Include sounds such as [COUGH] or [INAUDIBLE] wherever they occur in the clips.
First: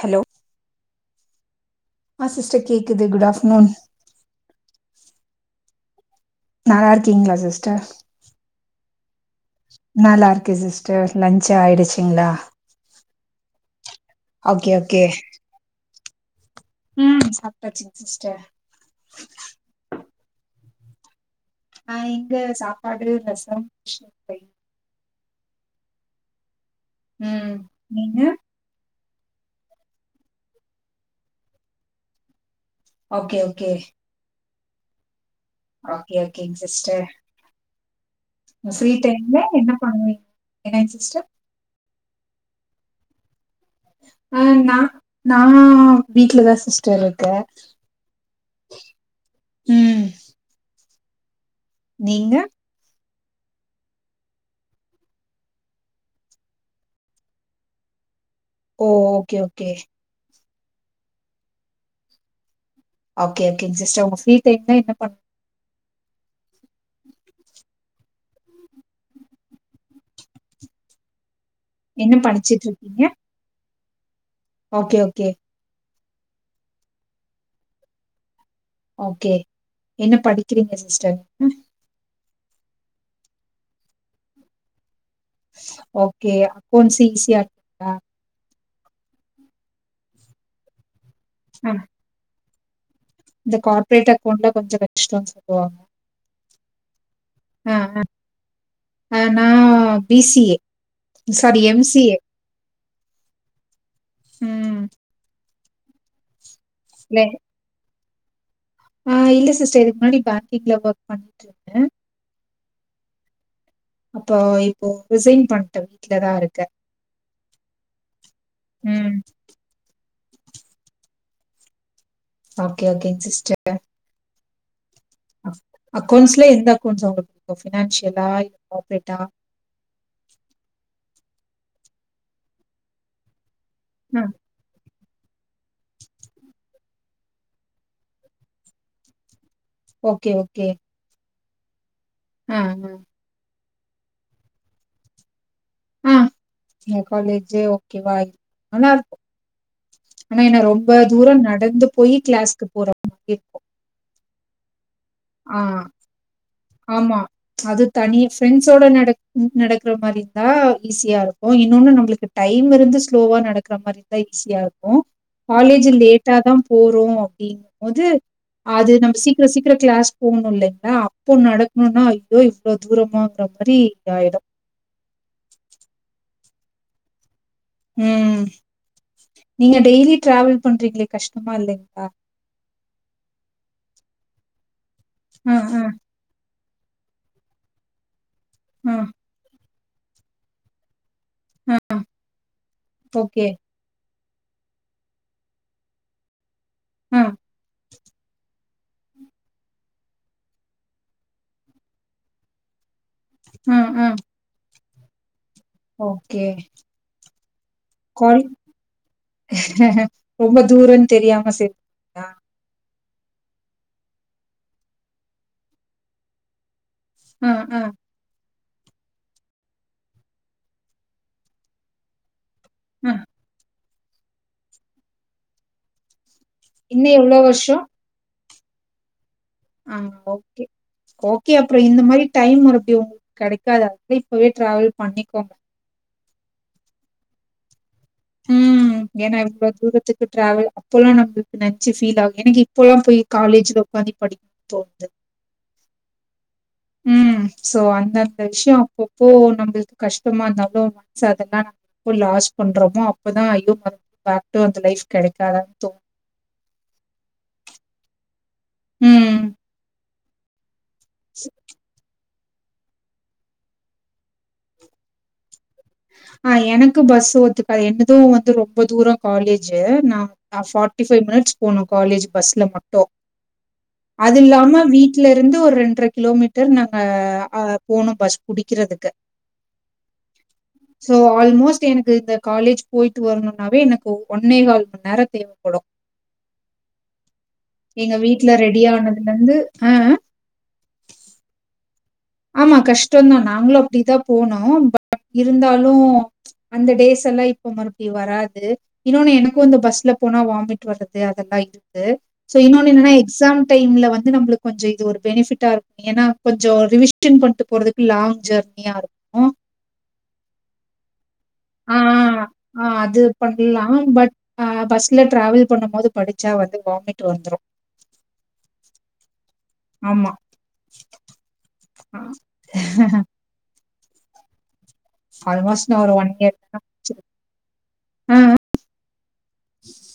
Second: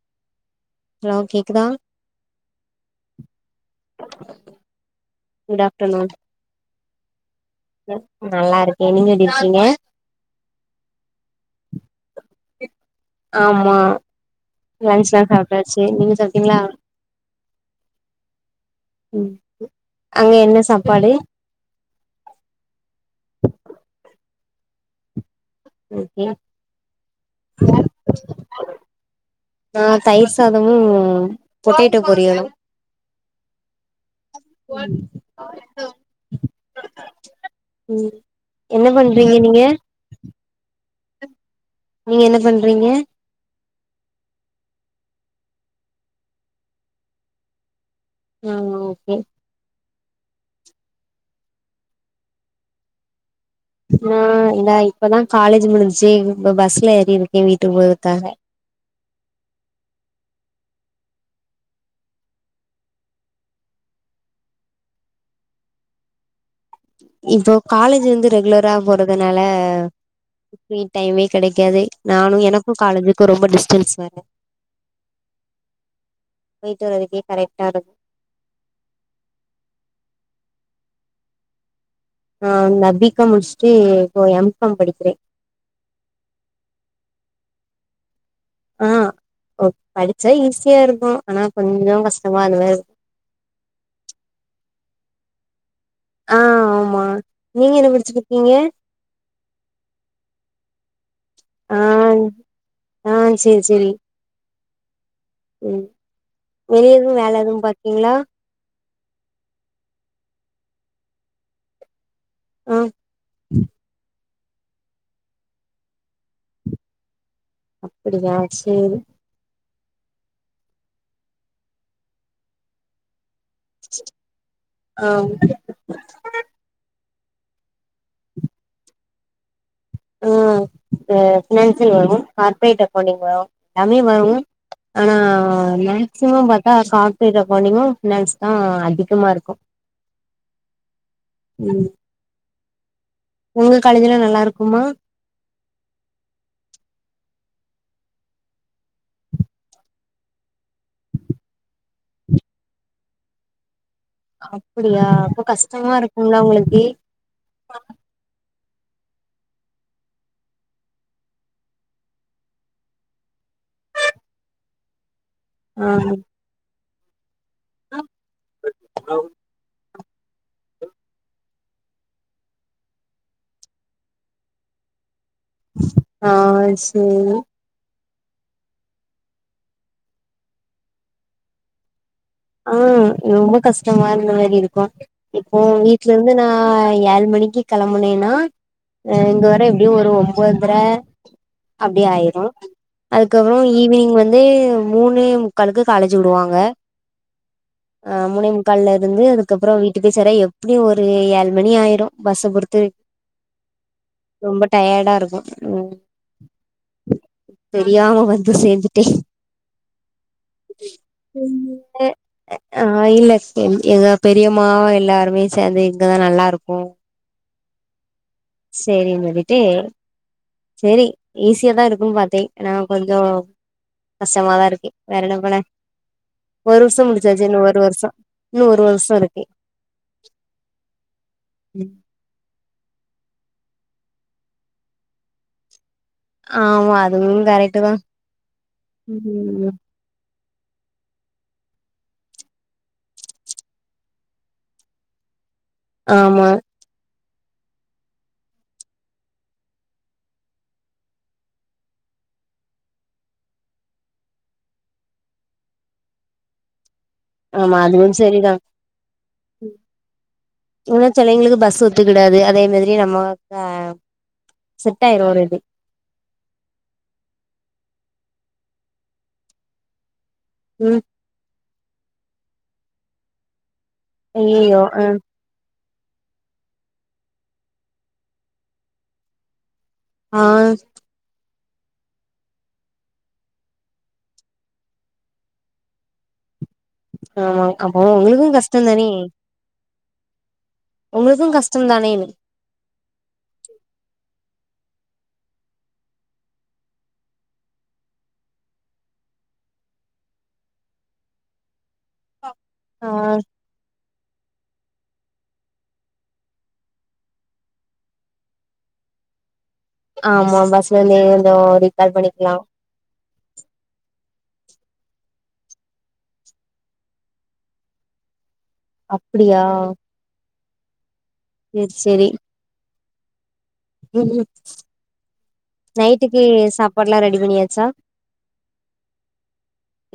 Hello hello கேக்குதா ஆ sister கேக்குது குட் ஆஃப்நூன் குட் ஆஃப்டர்நூன் நல்லாருக்கீங்ளா சிஸ் ஸ்டப் நல்லா இருக்கே நீங்க எப்டி இருக்கீங்க நல்லாருக்கே சிஸ்டர் லன்ச் ஆயிடுச் சிங்ளா ஆமா ஓகே ஓகே லஞ்சலா சாப்டாச்சு நீங்க சாப்டிங்ளா ம் சாப்ட்டாச்சுங்க சிஸ்டர் ம் அங்க என்ன சாப்பாடு ஆ இங்க சாப்பாடு ரசம் [UNINTELLIGIBLE] ஓகே உம் நீங்க நா தயிர் சாதமு பொட்டேட்டோ பொரியலு ஓகே ஓகே [UNINTELLIGIBLE] ஆக்கே ஓக்கேங் சிஸ்டர் உம் என்ன பண்றீங்க நீங்க என்னங் சிஸ்டர் நீங்க என்ன பண்றீங்க அ நா நா வீட்லதா சிஸ்டர் இருக்கே ஆ ஓகே ம் நீங்க நா எங்க இப்பதா காலேஜ் முடிஞ்ச்சி இப்ப பஸ்ல ஏறிருக்கே வீட்டுக்கு போவத்காக ஓ ஓகே ஓகே ஓகே ஓகேங் சிஸ்டர் உங்க ஃப்ரீ டைம்ல என்ன பண் இப்போ காலேஜூ வந்து ரெகுலரா போறதுனால ஃப்ரீ டைமேக் கெடைக்காது என்ன நானு படிச்சிட்டு எனக்கு இருக்கீங்க காலேஜுக்கு ரொம்ப டிஸ்டன்ஸ் வேற ஓகே ஓகே போயிட்டு வரதுக்கே கரெக்ட்டாருக் ஓகே என்ன படிக்கிறீங்க சிஸ்டர் ம் ஆ நா பி காம் முடிஸ்ட்டு இப்போ எம் காம் படிக்றே ஸ் ஓகே அக்கவுன்ட்ஸ் ஈசியாருக்கா ஆ ஒ படிச்சா ஈஸியாருக்கு ஆனா அ கொஞ்ச கஷ்டமா [UNINTELLIGIBLE] கொஞ்ச கஷ்டன் சொல்லுவாங்க ஆ ஆமா அ, நீங்க என்ன அ. படிச்சிருக்கீங்க அ நான் BCA sorry M C A ஆ சேரி சேரி ம் ம் வெளிய எதுவு இல்ல வேல எதுவ பாக்றீங்ளா ஆ இல்ல சிஸ்டர் இதுக்கு முன்னாடி பேக்கிங்ல ஒர்க் பண்ணிட்டு இருந்தே ஆ அப்போ இப்போ ரிசைன் பண்ணிட்டே வீட்லதா இருக்க அப்படியா செரி ம் ஓகே ஓகேன் சிஸ்டர் ஆஹ் அக்கௌண்ட்ஸ்ல எந்த அக்கௌண்ட்ஸ் உங்களுக்கு ஃபினான்ஷியலா கார்ப்ரேட்டா ஆ ஃபி ஃபினான்சியல் வரு கார்ப்ரேட் அக்கௌண்டிங் வரு எல்லாமே அ. வரு ஆனா மேக்சிமம் பாத்தா கார்ப்ரேட் அக்கவுண்டிங்கு ஃபினான்ஸ்தா அதிகமா இருக்கு ஓகே ஓகே ம் ஆ அது உங்க காலேஜ் எல்லா நல்லா இருக்குமா ஆ எ காலேஜே ஓகே வா நல்லா இருக்கு ஆனா என்ன ரொம்ப தூரோ நடந்து போயி கிளாஸ்க்கு போற மாரி இருக்கு அப்டியா அப்போ கஷ்டமா இருக்குள்ள உங்ளுக்கு ஃபிரண்ட்ஸ் ஓட நட நடக்கிற மாரி இருந்தா ஈஸியா இருக்கு இன்னோனு நம்மளுக்கு டைம் இருந்து ஸ்லோவா நட க்ககற மாரி இருந்தா ஈஸியா இருக்கு ஆ காலேஜ் லேட்டாதான் போறோ அப்டிங்கும்போது அது நம்ம சீக்கிரோ சீக்கிரோ கிளாஸ் போகணு இல்லைங்ளா அப்போ நடக்கணுனா அய்யோ இவ்ளோ தூரமாங்கிற மாரி இதாயிடு [INAUDIBLE] ஆ சேரி ம் நீங்க டெய்லி டிராவல் பண்றீங்ளே கஷ்டமா இல்லைங்ளா ஆ ரொம்ப கஷ்டமா இருந்த மாரி இருக்கு ஆ, இப்போ ஆ, வீட்ல இருந்து நா நா ஏழ் மணிக்கு கெளம்பனேனா ஆ. இங்க வர எப்டியு ஒரு ஒம்பதர அப்டி ஆயிரு ஓகே. அதுக்கப்பறோ ஈவ்னிங் வந் து மூணே முக்காளுக்கு காலேஜ் விடுவாங்க ஆ, மூணே முகால்ல இருந்து அதுக்கப்றோ வீட்டுக்கு சேர எப்டியு ஒரு ஏழ் மணி ஆயிரு பஸ்ஸ பொறுத்து ம் ம் ரொம்ப டயர்டா இருக்கு ம் ஓகே தெரியாம கொ வந்து சேந்துட்டே ரொம்ப தூரோனு தெரியாம சே [INAUDIBLE] ஆ இல்ல தோழி எங்க பெரியம்மா எல்லாருமே சேந்து இங்கதா நல்லா இருக்கு ம் ம் சேரின் சொல்லிட்டு சேரி ஈஸியாதா இருக்குன் பாத்தே ஏனா ஆ கொஞ்சோ கஷ்டமாதா இருக்கு வேற என்ன பண்ண ஒரு வருஷோ இன்னு எவ்ளோ முடிச்சாச்சு இன்னு ஒரு வருஷோ இன்னு ஒரு வருஷோ இரு ஆ ஓகே ஓகே அப்றோ இந்த மாரி டைம் மறுபடி உங்களுக்கு கெடை க்காது அப்டியே போய் டிராவல் பண்ணிக்கோங்க ஆமா அதுவும் கரெக்ட்டுதா ம் ஏனா இவ்ளோ தூரத்துக்கு ட்ராவல் அப்போல்லா நம்மளுக்கு நெனச்சு ஃபீல் ஆகு எனக்கு இப்போல்லா போய் காலேஜ்ல உக்காந்து படிக் தோணுது [INAUDIBLE] ஆமா ம் சோ அந்தந்த விஷ்யோ அப்பப்போ நம்மள்க்கு கஷ்டமா இருந்தா கூட மனசு அதெல்லா எப்போ லாஸ் பண்றமோ அப்பதா ஐயோ [INAUDIBLE] பேக் டூ அந்த லைஃப் கெடைக்காதான்னு தோணு [INAUDIBLE] ஆமா அதுவும் சரிதான் ம் இல்ல தோழி எங்களுக்கு பஸ் ஒத்துக்கிடாது அதே மாதிரி நம்ம க செட் ஆயிரு ஒரு இது அ எனக்கு பஸ் ஒத்துக்காது என்னது வந்து ரொம்ப தூரோ காலேஜி நா நா ம் ஃபாட்டி ஃபைவ் மினிட்ஸ் போனு காலேஜ் பஸ்ல மட்டு அது ஐயையோ இல்லாம ஆ வீட்ல இருந்து ஒரு ரெண் ஒன்ற கிலோமீட்டர் நாங்க அ போனோ பஸ் புடிக்கறதுக்கு ஆ சோ ஆல்மோஸ்ட் ஸ்டு எனக்கு இந்த காலேஜ் போயிட்டு வரணும்னாவே எனக்கு ஒ ஒன்னே கால் மணி நேரோ தேவப்படு ஆமா அப்போ எங்க உங்களுக்கு வீட்டுல கஷ்டோ தானே ரெடியானதுல இருந்து அ அ உங்களுக்கு கஷ்டோ தானே இன்ன ஆமா கஷ்டோ தா நாங்களு அப்டிதா போனோ பட் இருந்தாலு அந்த டேஸ் எல்லா இப்ப மறுபடியு வராது இன்னொன்னு எனக்கு அந்த பஸ்ல போனா வாமிட் வர்றது அதெல்லா இருக் குது சோ இன்னொன்னு என்னன்னா ஆ எக்ஸாம் டைம்ல வந் இது நம்மளுக்கு கொஞ்சோ இது ஒரு பெனிபிட்டா இருக்கும் ஏன்னா கொஞ்சோ ரிவிஷ் ஷன் பண்ணட்டு போறதுக்கு லாங் ஜெர்னியா இருக்கு ஆமா பஸ்லருந்து அ அ அது பண்ணலா பட் அ பஸ்ல டிரவல் பண்ணும் போது படிச்சா வந்து வாமிட் வந்துரு அப்படியா சேரி சேரி ம்ம் ஆல்மோஸ்ட் நான் ஒரு நைட்டுக்கு இயர் தான சாப்பாடுலா முடிச்சிருக்கேன். ரெடி பண்ணியாச்சா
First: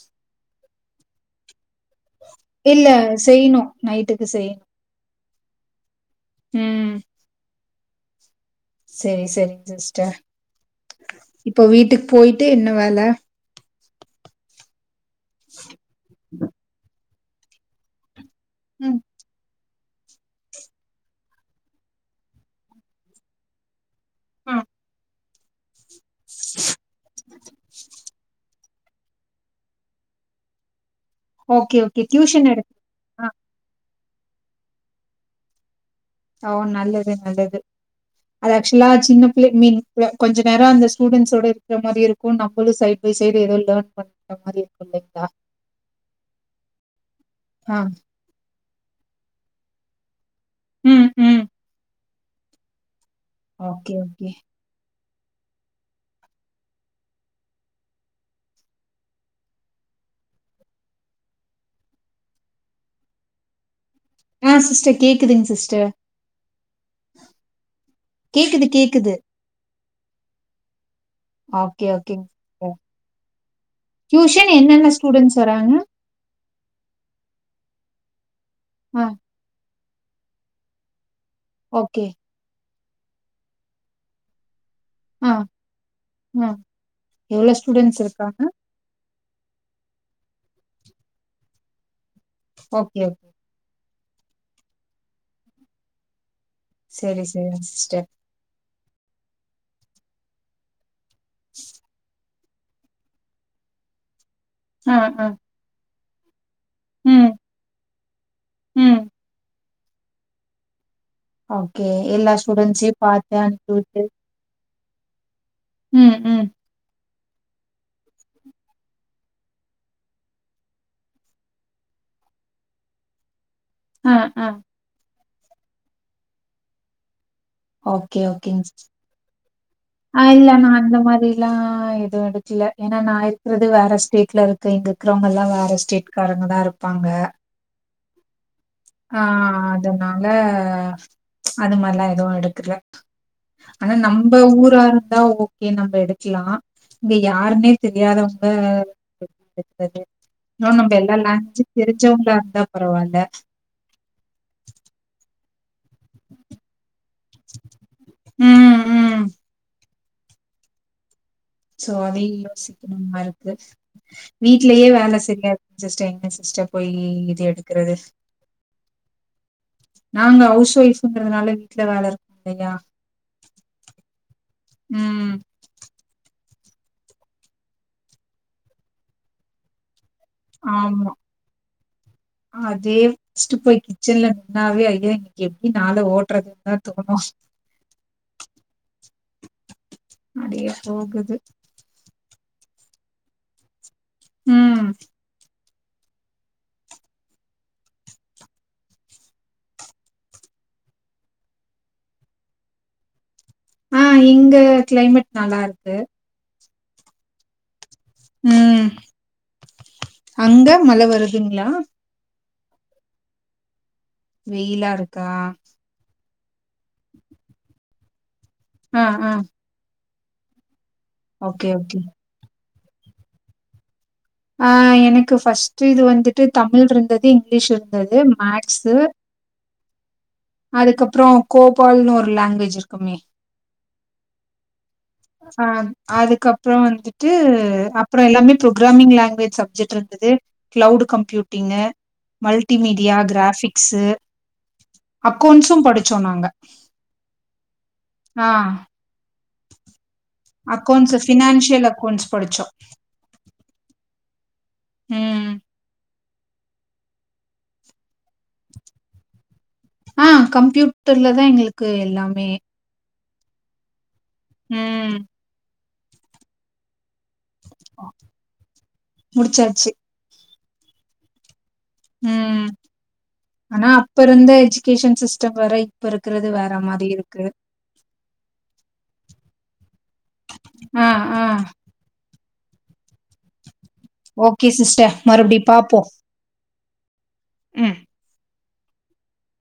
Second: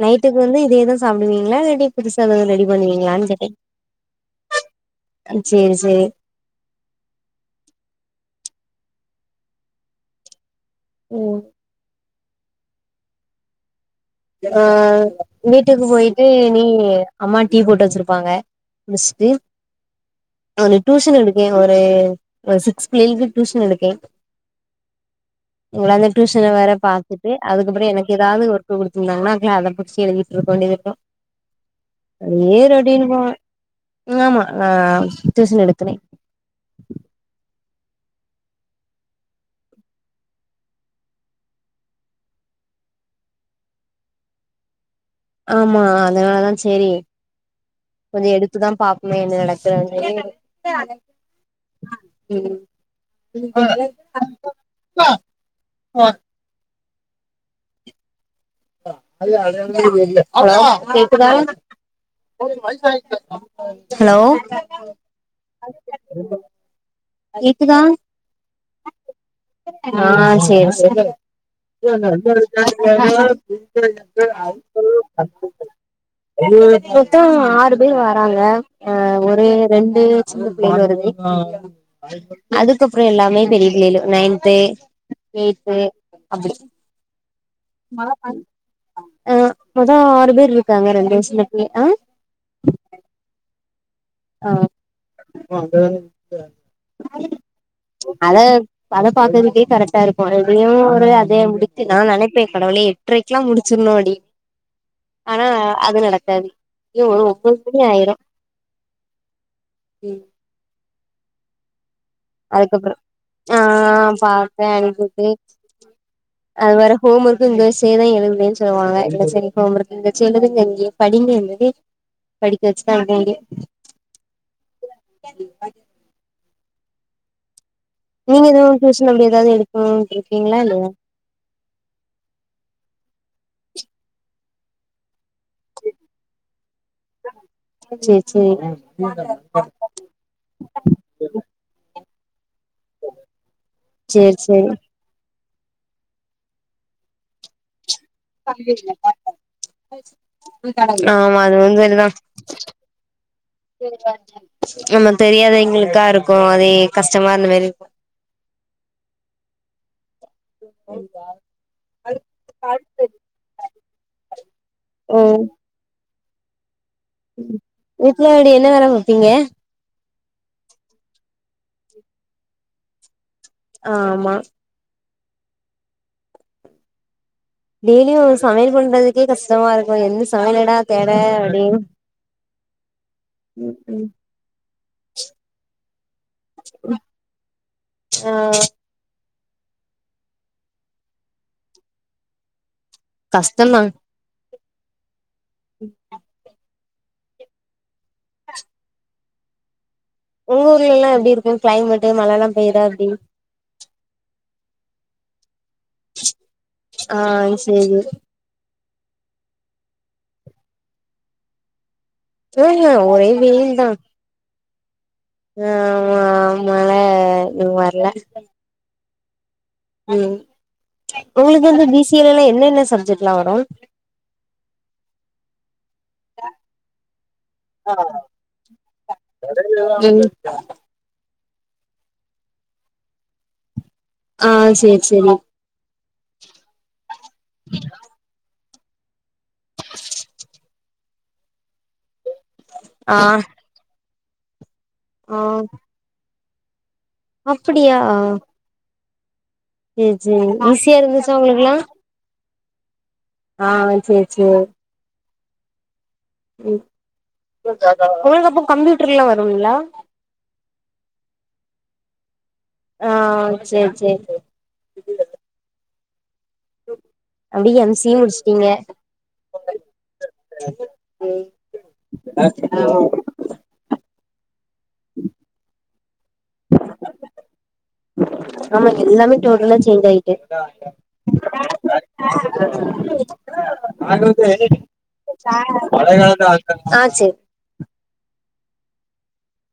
நைட்டுக்கு வந்து இதேதா சாப்பிடுவீங்களா எப்டி புதுசா எதாவது ரெடி இல்ல பண்ணுவீங்களான்னு கேட்டே செய்யணும். நைட்டுக்கு செய்யணும். சேரி சேரி ம் சேரி சேரி சிஸ்டர் இப்போ வீட்டுக்கு போயிட்டு என்ன வேல அ வீட்டுக்கு போயிட்டு இனி அம்மா டீ போட்டு வச்சிருப்பாங்க ம் முஸ்டு நா ஒரு டியூசன் எடுக்கே ஒரு சிக்ஸ் பிள்ளைகளுக்கு டியூஷன் எடுக்கே ஆ இவங்களால டியூசன் வேற பாத்துட்டு அதுக்கப்புறோ எனக்கு ஏதாவது ஒரு கு குடுத்திருந்தாங்கன்னா க அத புடிச்சி எழுதிட்டு இருக்கவேண்டி இருக்கு ஓகே ஓகே டியூஷன் அப்டியே எடுக் ரொட்டீன் போவே ஆமா நா டியூசன் எடுத்துனே ஓ நல்லது நல்லது அது ஆக்சுவலா சின்ன பிள்ள மீன் ல கொஞ்சோ நேரோ அந்த ஸ்டூடெண்ட்ஸோட இருக்குற மாரி இருக்கு நம்மளு சைட் பை சைட் சைடு ஏதோ லேன் பண்ணற மாதி இருக்கும் இல்லைங் ஆமா அதனாலதா சேரி ஆ கொஞ்சோ எடுத் எடுத்து தான் பாப்போமே என்ன நடக்குறது என்றதே ம் ம் ம் ஓகே ஓகே கேக்குதா மயச ஆ அ சிஸ்டர் கேக்குதுங்க சிஸ்டர் கேக்குதா கேக்குது கேக்குது ஆ சேரி சேரி இ ஓகே எ ஓகேங் சொ டியூஷன் என்னென்ன ஸ்டூடெண்ட்ஸ் வராங்க [UNINTELLIGIBLE] பொத்தா ஆறு பேர் வராங்க ஆ அஹ ஒரு ரெண்டு சின்ன பிள்ளலு வருது ஓகே அதுக்கப்றோ எல்லாமே பெரிய பிள்ளலு நைன்த்து ஆ எய்ட்த்து ஆ அப்டி எவ்ளோ ஸ்டூடெண்ஸ் இருக்காங்க ஆஹ் மொதம் ஆறு பேர் இருக்காங்க ரெண்டு வயசலக்கு ஆஹ் ஓகே ஓகே ஆஹ் செரி செரிங் சிஸ்டர் அத அத பாக்குறதுக்கே கரெக்டா இருக்கு எதையு ஒரு அதைய முடித்து நா நெனப் ப்ப கடவுளே எட்ரைக்கெலா முடிச்சிருணு அப்டி ஆ ஆ ஆனா அது நடக்காது ம் [UNINTELLIGIBLE] ஒப்பது மணி ஆயிரு ம். ம் ஓகே எல்லா ஸ்டூடண்ஸையு பாத்து அனுப்பி விட்டு க அனுப்சுட்டு ம், ம். அது வரு ஹோம் ஒர்க்கு இங்க வச்சே தா எழுதுவேனு சொல்லுவாங்க செரி செரி ஹோம் ஒர்க்கு இங்க வச்சு எழுங்க இங்கே படிங்கனு சொல்லி படிக்க வச்சுதா ஆணைங்க அஹ அஹ [INAUDIBLE] நீங்க எதுவும் டியூசன் அப்டி எதாவது எ ஆஹ் இல்ல நா அந்த மாரிலா எதுவு எடுக்கல ஏன்னா நா இ இருக்றது வேற ஸ்டேட்ல இருக்கு இங்க இருக்கிறவங்க எல்லா வேற ஸ்டேட்காரங்க தா இருப்பாங்க செரி செரி ஆஹ் அதனால அது மாரிலா எதுவு எடு க்ரைட் ஆனா சேரி நம்ம சேரி ஊரா இருந்தா ஓ கே நம்ம எடுக்லா இங்க யாருமே தெரியாதவங்க எக்றது ன்னு நம்ம எல்லா ஆமா அது லாங்வேஜும் தெரிஞ்சவங்களா இருந்தா பரவால ஆமா தெரியாத எங்களுக் க்கா இருக்கு அதே கஷ்டமா இருந்த மாதிருக்கு ம், ம். போவா சோரி யோசிக்கணுமா இருக்கு வீட்லேயே வேல செரியா இருக்கு சிஸ்டர் எங் சிஸ்டர் போய் இது ம் எடுக்கறது வீட்ல அப்டி என்ன வேல பாப்பீங்க நாங்க ஹவுஸ் ஒய்ஃப்ங்றதுனால வீட்ல வேல இருக்கு இல்லையா ஆ ஆமா ம் டெய்லியு சமையல் பண்றதுக்கே கஷ்டமா இருக்கு எந்த சமையல்டா தேட ஆமா அப்டின்னு அதே ஸ்ட்பே ம் போய் ம் கிச்சன்ல நின்னாவே ஐயா இன்னைக்கி எப்டி நாள ஓட்றதுன்னு தா தோணு அஹ அடியே போகுது கஷ்டோந்தா ம் ம் உங்க ஊர்லல்லா எப்டி இருக்கு கிளைமேட்டு் மழல்லா பெயுதா எப்டி ஆஹ் இங்க கிளைமேட் நல்லா இருக்கு ஆஹ் செரி ம் அங்க மழ வருதுங்களா ஆஹ் ஹ் ஒரே வெயில் தா வெயிலா இருக் ம் ஆமா மழ ம் வர்ல ஆ ஆ உம் உங்களுக்கு ஓகே வந்து ஓகே பி சி ஏ லல்லா என்னென்ன சப்ஜெட்லா வரு ஆ எனக்கு ஃபஸ்ட்டு இது வந்துட்டு தமிழ் இருந்தது இங்கிலீஷ் இருந்தது மேக்ஸு ம் அதுக்கப்றோ கோபால்ன் ஒரு லாங்குவேஜ் இருக்குமே ஆ சேரி சேரி அ அதுக்கப்றோ வந்துட்டு அப்றோ எல்லாமே ப்ரோக்ராமிங் லேங் குவேஜ் சப்ஜெக்ட் இருந்தது க்ளவுடு கம்ப்யூட்டிங்கு ஆ மல்டிமீடியா கிராபிக்ஸு அக்கோண்ட்ஸு படிச்சோ நாங்க அப்படியா ஆ சேர் சேரி ஈஸியா அக்கௌண்ட்ஸ் இருந்துச்சா உங்களுக்கெல்லா ஃபினான்சியல் அக்கௌண்ட்ஸ் படிச்சோ ஆ சேர் சே ம் ம் உங்களுக்கப்ப கம்ப்யூட்டர்லா வரும்ங்ளா க்கு எல்லாமே ஆ சேர் சேர் ம் அப்டியே எம் சி ஏ முடிச்சிட்டீங்க முடிச்சாச்சு அ ப்பிருந்த எஜுகேஷன் சிஸ்டம் வேற இப்பிருக்கறது வேற மாரி இருக்கு ஆமா எல்லாமே டோட்டல்லா சேஞ்ச் ஆயிட்டு ஆ ஆ ஓகே சிஸ்டர் மறுபடி பாப்போ ஆ சேர் ம்